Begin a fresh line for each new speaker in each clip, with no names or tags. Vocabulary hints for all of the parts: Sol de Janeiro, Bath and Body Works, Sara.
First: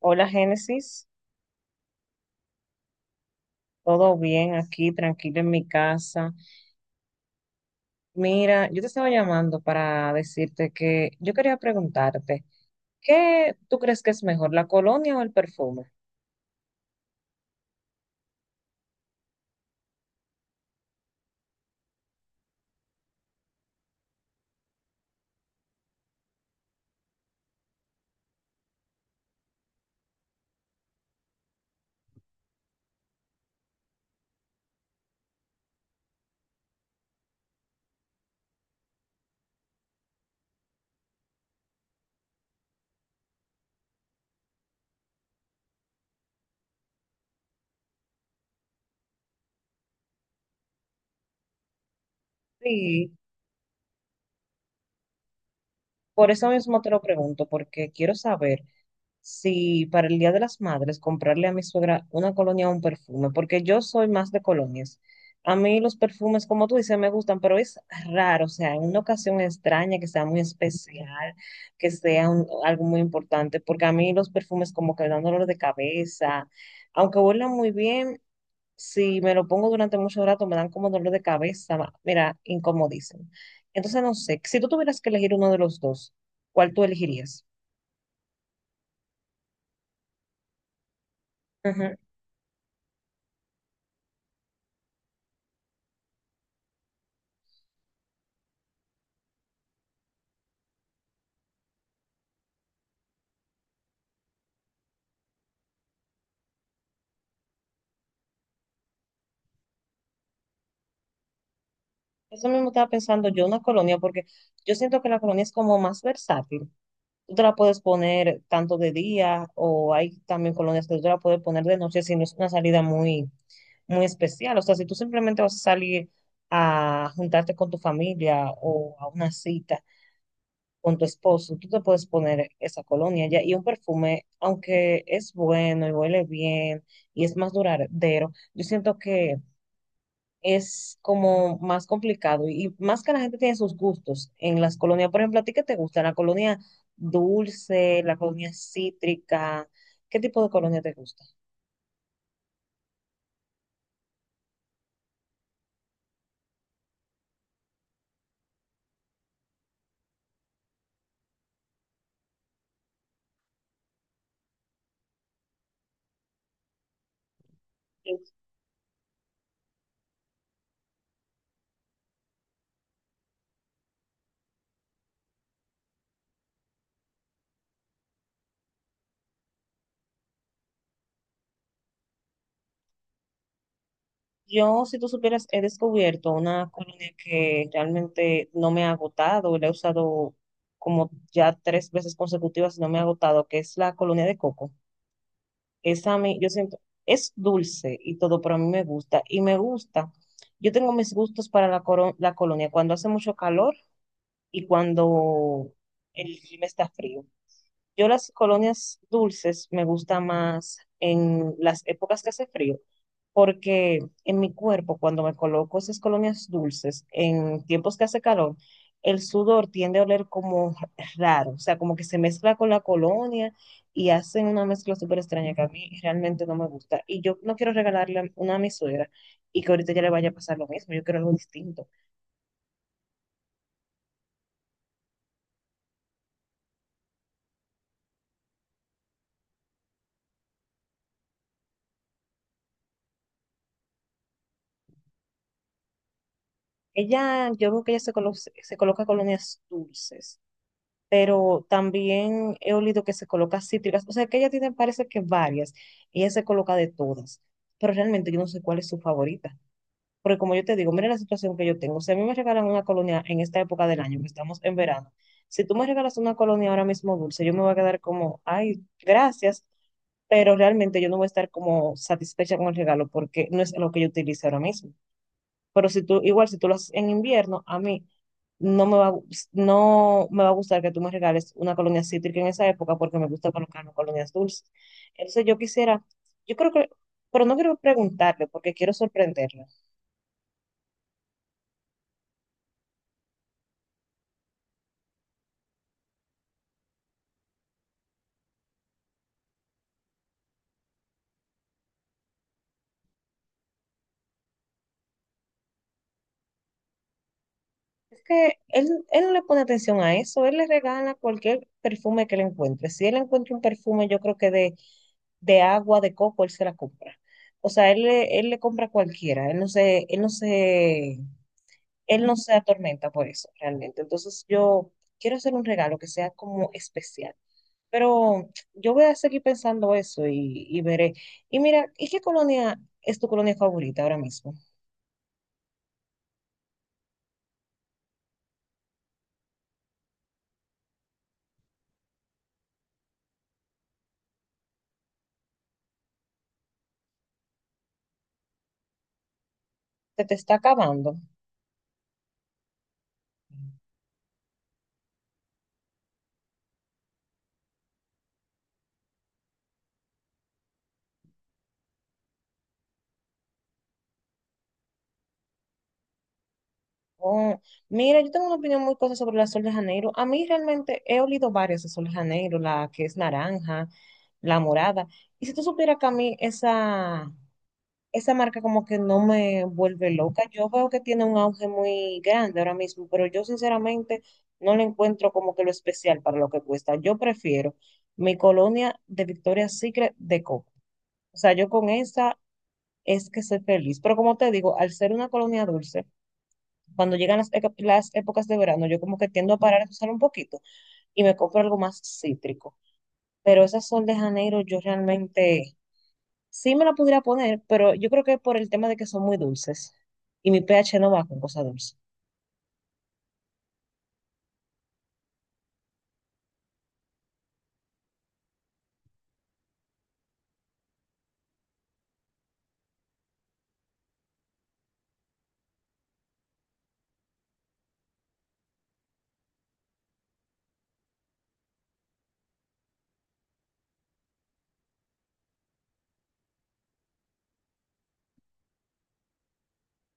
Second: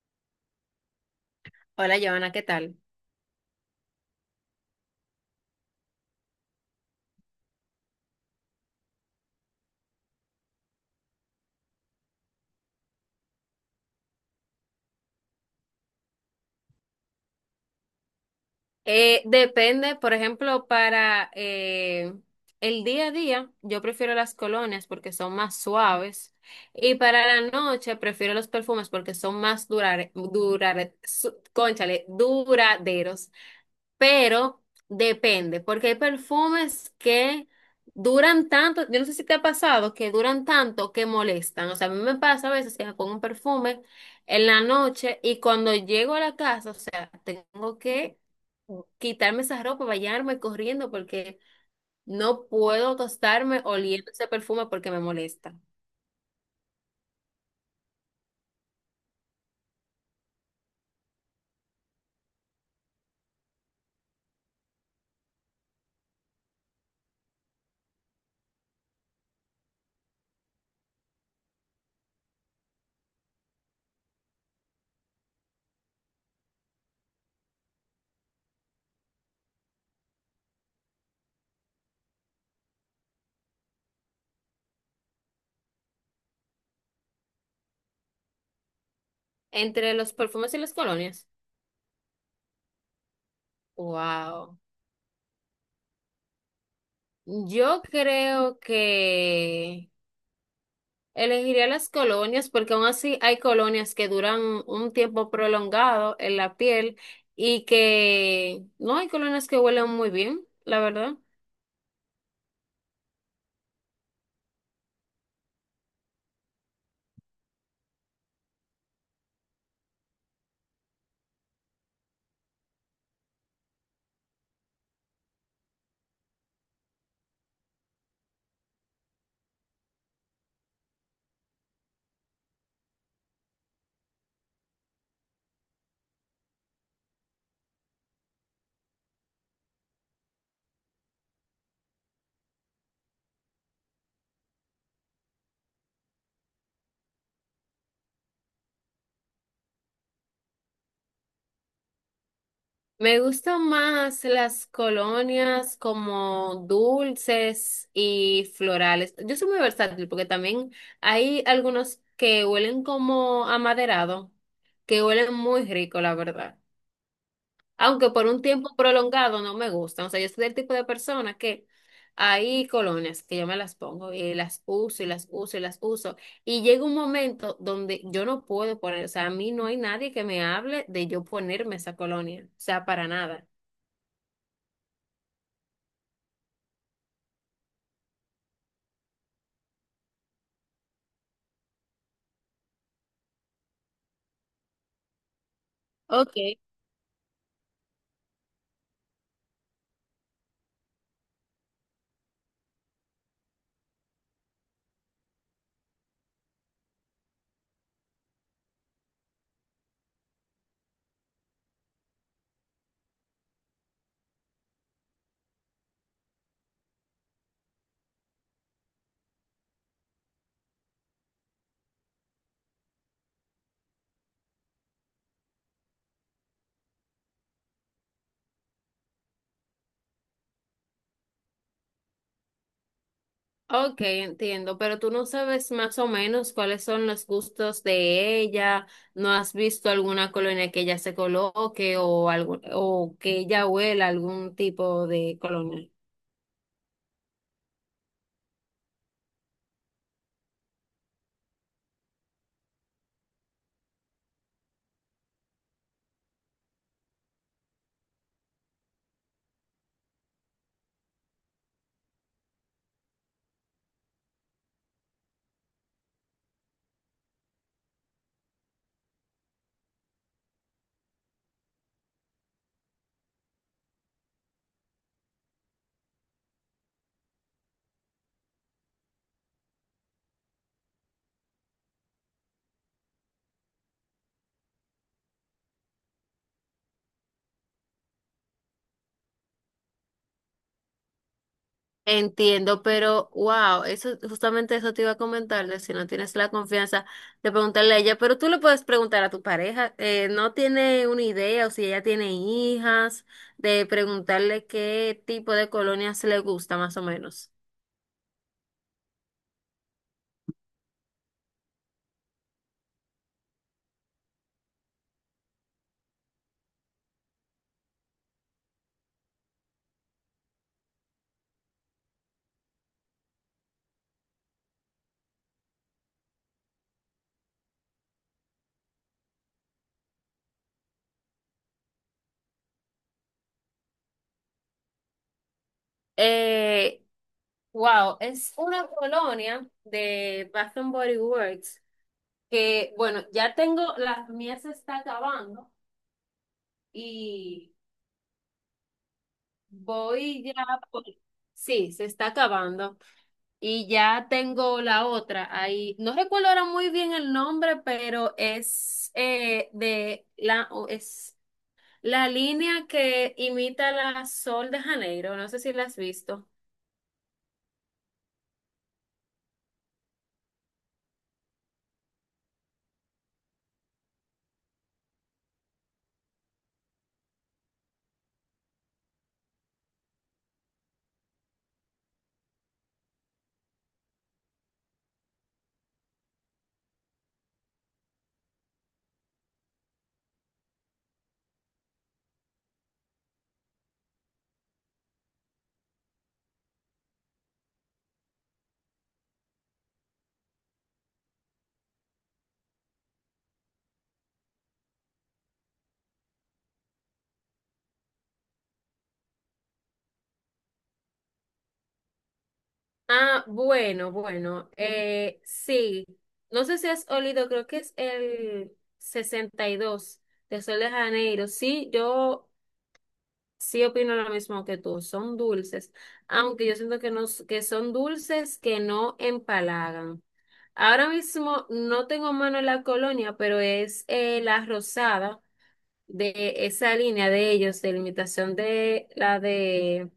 Hola Génesis,
Hola, Joana, ¿qué tal?
todo bien aquí, tranquilo en mi casa. Mira, yo te estaba llamando para decirte que yo quería preguntarte, ¿qué tú crees que es mejor, la colonia o el perfume?
Depende, por ejemplo, para el día a día, yo prefiero las colonias porque son más suaves y para la noche prefiero los perfumes porque son más cónchale, duraderos. Pero depende, porque hay perfumes que duran tanto, yo no sé si te ha pasado, que duran tanto que molestan. O sea, a mí me pasa a veces que me pongo un perfume en la noche y cuando llego a la casa, o sea, tengo que quitarme esa ropa, bañarme corriendo porque no puedo
Sí,
tostarme oliendo ese perfume porque me molesta.
por eso mismo te lo pregunto, porque quiero saber si para el Día de las Madres comprarle a mi suegra una colonia o un perfume, porque yo soy más de colonias. A mí los perfumes, como tú dices, me gustan, pero es raro, o sea, en una ocasión extraña, que sea muy especial, algo muy importante, porque a mí los perfumes como que me dan dolor de cabeza, aunque huelan muy bien, si me lo pongo durante mucho rato me dan como dolor de cabeza, mira, incomodísimo. Entonces, no sé, si tú tuvieras que elegir uno de los dos, ¿cuál tú elegirías?
Entre los perfumes y las colonias. Wow. Yo creo que elegiría las colonias porque aún así hay colonias que duran un tiempo prolongado en la piel y que no hay colonias que huelen muy bien, la verdad.
Eso mismo estaba pensando yo, una colonia, porque yo siento que la colonia es como más versátil. Tú te la puedes poner tanto de día o hay también colonias que tú te la puedes poner de noche si no es una salida muy, muy especial. O sea, si tú simplemente vas a salir a juntarte con tu familia o a una cita con tu esposo, tú te puedes poner esa colonia ya. Y un perfume, aunque es bueno y huele bien y es más duradero, yo siento que es como más complicado y más que la gente tiene sus gustos en las colonias. Por ejemplo, ¿a ti qué te gusta? ¿La colonia dulce, la colonia cítrica? ¿Qué tipo de colonia te gusta?
Me gustan más las colonias como dulces y florales. Yo soy muy versátil porque también hay algunos que huelen como amaderado, que huelen muy rico, la verdad. Aunque por un tiempo prolongado no me gustan. O sea, yo soy del tipo de persona que hay colonias que yo me las pongo y las uso y las uso y las uso. Y llega un momento donde yo no puedo poner, o sea, a mí no hay nadie que me hable de yo ponerme esa colonia, o sea, para nada.
Yo, si tú supieras, he descubierto una colonia que realmente no me ha agotado, la he usado como ya tres veces consecutivas y no me ha agotado, que es la colonia de Coco. Esa a
Ok.
mí, yo siento, es dulce y todo, pero a mí me gusta. Y me gusta. Yo tengo mis gustos para la colonia cuando hace mucho calor y cuando el clima está frío. Yo las colonias dulces me gusta más en las épocas que hace frío, porque en mi cuerpo, cuando me coloco esas colonias dulces, en tiempos que hace calor, el sudor tiende a oler como raro, o sea, como que se mezcla con la colonia y hacen una mezcla súper extraña que a mí realmente no me gusta. Y yo no quiero regalarle una a mi suegra y que ahorita ya le vaya a pasar lo mismo, yo quiero algo distinto.
Ok, entiendo, pero tú no sabes más o menos cuáles son los gustos de ella, no has visto alguna colonia que ella se coloque o algo, o que ella huela algún tipo de colonia.
Ella, yo veo que ella se coloca colonias dulces, pero también he olido que se coloca cítricas, o sea que ella tiene, parece que varias, y ella se coloca de todas, pero realmente yo no sé cuál es su favorita, porque como yo te digo, mira la situación que yo tengo, si a mí me regalan una colonia en esta época del año, que estamos en verano, si tú me regalas una colonia ahora mismo dulce, yo me voy a quedar como, ay, gracias, pero realmente yo no voy a estar como satisfecha con el regalo porque no es lo que yo utilice ahora mismo. Pero si tú, igual si tú lo haces en invierno, a mí no me va, a gus- no me va a gustar que tú me regales una colonia cítrica en esa época porque me gusta colocarme colonias dulces. Entonces yo quisiera, yo creo que, pero no quiero preguntarle porque quiero sorprenderlo.
Entiendo, pero wow, eso justamente eso te iba a comentar, de si no tienes la confianza de preguntarle a ella, pero tú le puedes preguntar a tu pareja, no tiene una idea o si ella tiene hijas, de preguntarle qué tipo de colonias le gusta más o menos.
Es que él no le pone atención a eso, él le regala cualquier perfume que le encuentre. Si él encuentra un perfume, yo creo que de agua, de coco, él se la compra. O sea, él le compra cualquiera, él no se, él no se él no se atormenta por eso realmente. Entonces yo quiero hacer un regalo que sea como especial. Pero yo voy a seguir pensando eso y veré. Y mira, ¿y qué colonia es tu colonia favorita ahora mismo?
Eh, wow, es una colonia de Bath and Body Works que, bueno, ya tengo, las mías se está acabando y
Se te
voy
está
ya por-
acabando.
sí, se está acabando. Y ya tengo la otra ahí. No recuerdo ahora muy bien el nombre, pero es de la o es la línea que imita la Sol de Janeiro. No sé si la has visto.
Oh, mira, yo tengo una opinión muy cosa sobre la Sol de Janeiro. A mí realmente he olido varias de Sol de Janeiro, la que es naranja, la morada. Y si tú supieras que a mí esa marca como que no me vuelve loca. Yo veo que tiene un auge muy grande ahora mismo, pero yo sinceramente no le encuentro como que lo especial para lo que cuesta. Yo prefiero mi colonia de Victoria's Secret de coco. O sea, yo con esa es que soy feliz. Pero como te digo, al ser una colonia dulce, cuando llegan las épocas de verano, yo como que tiendo a parar de usar un poquito y me compro algo más cítrico. Pero esas Sol de Janeiro, yo realmente sí me la pudiera poner, pero yo creo que por el tema de que son muy dulces y mi pH no va con cosas dulces.
Ah, bueno, bueno. Sí. No sé si has olido, creo que es el 62 de Sol de Janeiro. Sí opino lo mismo que tú, son dulces, aunque yo siento que, no, s- que son dulces que no empalagan. Ahora mismo no tengo a mano la colonia, pero es la rosada de esa línea de ellos, de limitación de la de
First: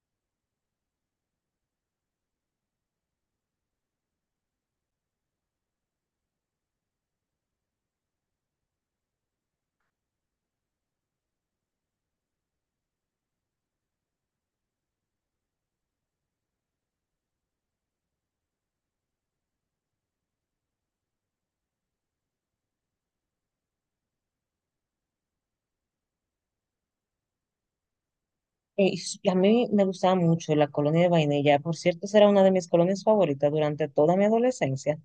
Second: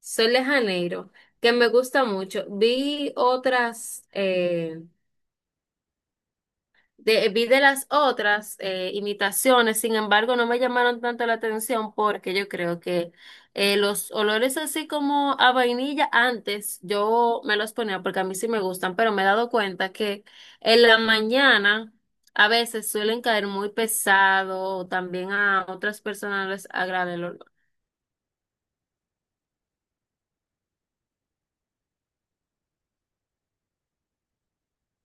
Sol de Janeiro, que me gusta mucho. Vi otras, vi de las otras imitaciones, sin embargo, no me llamaron tanto la atención porque yo creo que los olores así como a vainilla antes yo me los ponía porque a mí sí me gustan, pero me he dado cuenta que en la mañana a veces suelen caer muy pesado o también a otras personas les agrada el olor.
Y a mí me gustaba mucho la colonia de vainilla. Por cierto, esa era una de mis colonias favoritas durante toda mi adolescencia.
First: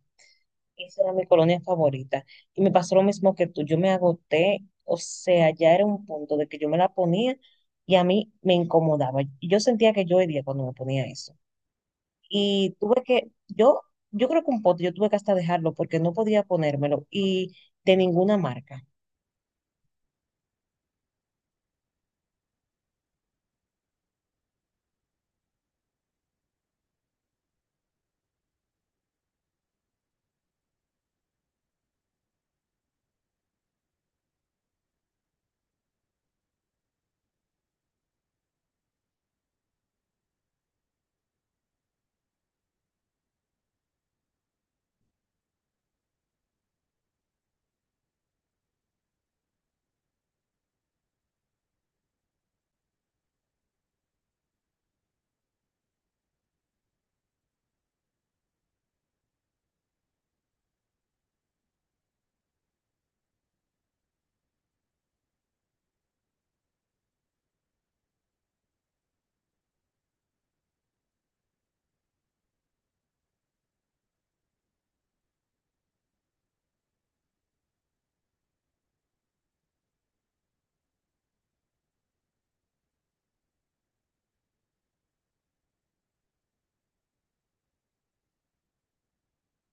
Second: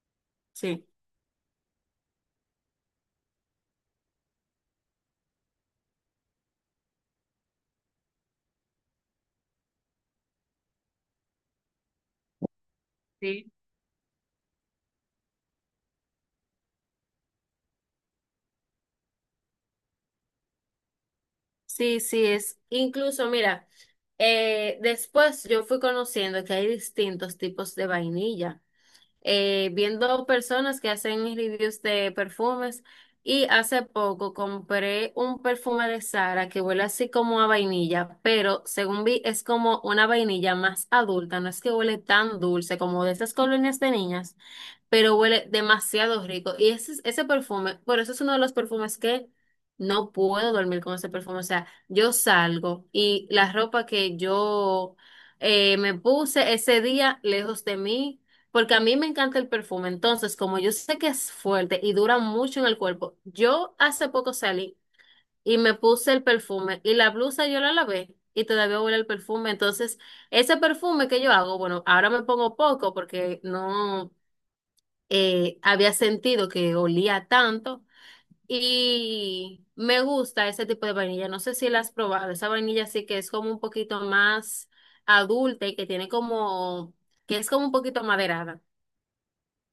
Sí.
Esa era mi colonia favorita. Y me pasó lo mismo que tú. Yo me agoté, o sea, ya era un punto de que yo me la ponía y a mí me incomodaba. Y yo sentía que yo hería cuando me ponía eso. Y tuve que,
Sí.
yo, creo que un pote, yo tuve que hasta dejarlo porque no podía ponérmelo y de ninguna marca.
Sí, es. Incluso, mira, después yo fui conociendo que hay distintos tipos de vainilla. Viendo personas que hacen reviews de perfumes y hace poco compré un perfume de Sara que huele así como a vainilla, pero según vi es como una vainilla más adulta, no es que huele tan dulce como de esas colonias de niñas, pero huele demasiado rico. Y ese, ese perfume, bueno, ese es uno de los perfumes que no puedo dormir con ese perfume. O sea, yo salgo y la ropa que yo me puse ese día lejos de mí, porque a mí me encanta el perfume. Entonces, como yo sé que es fuerte y dura mucho en el cuerpo, yo hace poco salí y me puse el perfume y la blusa yo la lavé. Y todavía huele el perfume. Entonces, ese perfume que yo hago, bueno, ahora me pongo poco porque no, había sentido que olía tanto y me gusta ese tipo de vainilla. No sé si la has probado. Esa vainilla sí que es como un poquito más adulta y que tiene como, que es como un poquito maderada.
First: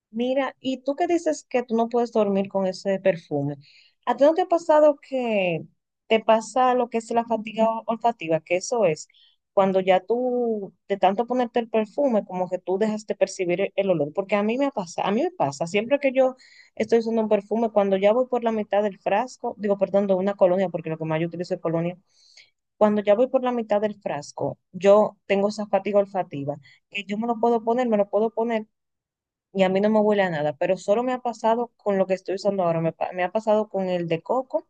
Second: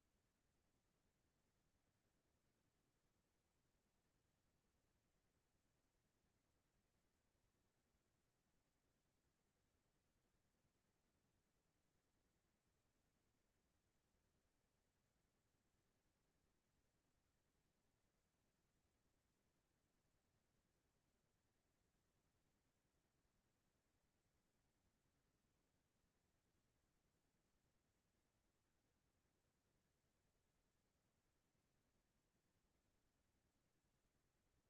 Mira, y tú que dices que tú no puedes dormir con ese perfume, ¿a ti no te ha pasado que te pasa lo que es la olfativa? Que eso es cuando ya tú, de tanto ponerte el perfume, como que tú dejas de percibir el olor. Porque a mí me pasa, a mí me pasa, siempre que yo estoy usando un perfume, cuando ya voy por la mitad del frasco, digo, perdón, de una colonia, porque lo que más yo utilizo es colonia, cuando ya voy por la mitad del frasco, yo tengo esa fatiga olfativa, que yo me lo puedo poner, me lo puedo poner y a mí no me huele a nada, pero solo me ha pasado con lo que estoy usando ahora. Me ha pasado con el de coco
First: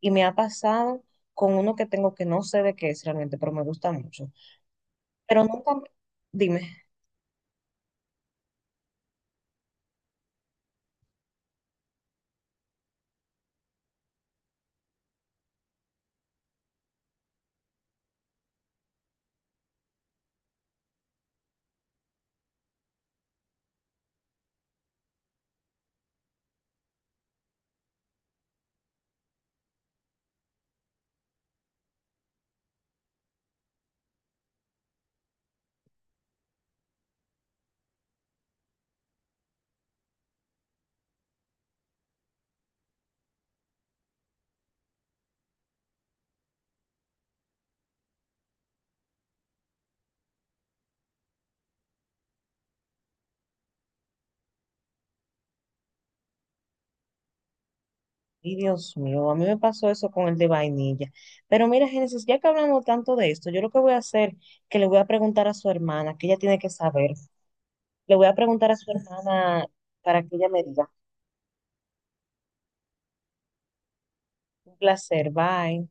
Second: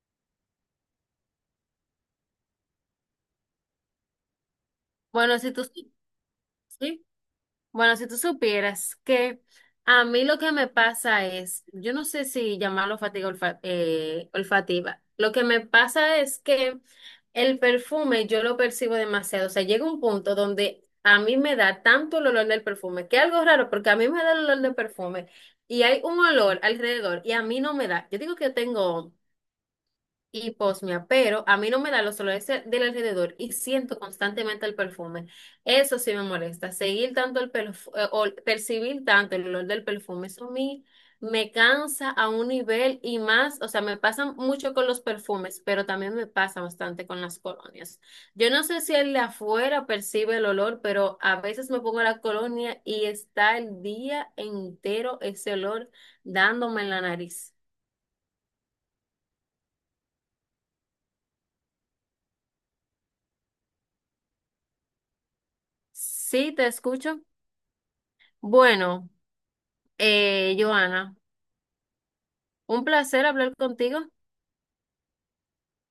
y me ha pasado con uno que tengo que no sé de qué es realmente, pero me gusta mucho.
Bueno,
Pero
si tú
nunca,
sí.
dime,
Sí. Bueno, si tú supieras que a mí lo que me pasa es, yo no sé si llamarlo olfativa, lo que me pasa es que el perfume yo lo percibo demasiado, o sea, llega un punto donde a mí me da tanto el olor del perfume, que es algo raro, porque a mí me da el olor del perfume y hay un olor alrededor y a mí no me da. Yo digo que yo tengo y posmia, pero a mí no me da los olores del alrededor y siento constantemente el perfume. Eso sí me molesta. Seguir tanto el percibir tanto el olor del perfume, eso a mí me cansa a un nivel y más, o sea, me pasa mucho con los perfumes, pero también me pasa bastante con las colonias. Yo no sé si el de afuera percibe el olor, pero a veces me pongo la colonia y está el día entero ese olor dándome en la nariz.
y Dios mío, a mí me pasó eso con el de vainilla. Pero mira, Génesis, ya que hablamos tanto de esto, yo lo que voy a hacer, que le voy a preguntar a su hermana, que ella
Sí,
tiene
te
que saber.
escucho.
Le voy a preguntar a su
Bueno.
hermana para que ella me diga.
Joana, un placer hablar contigo.
Un placer, bye.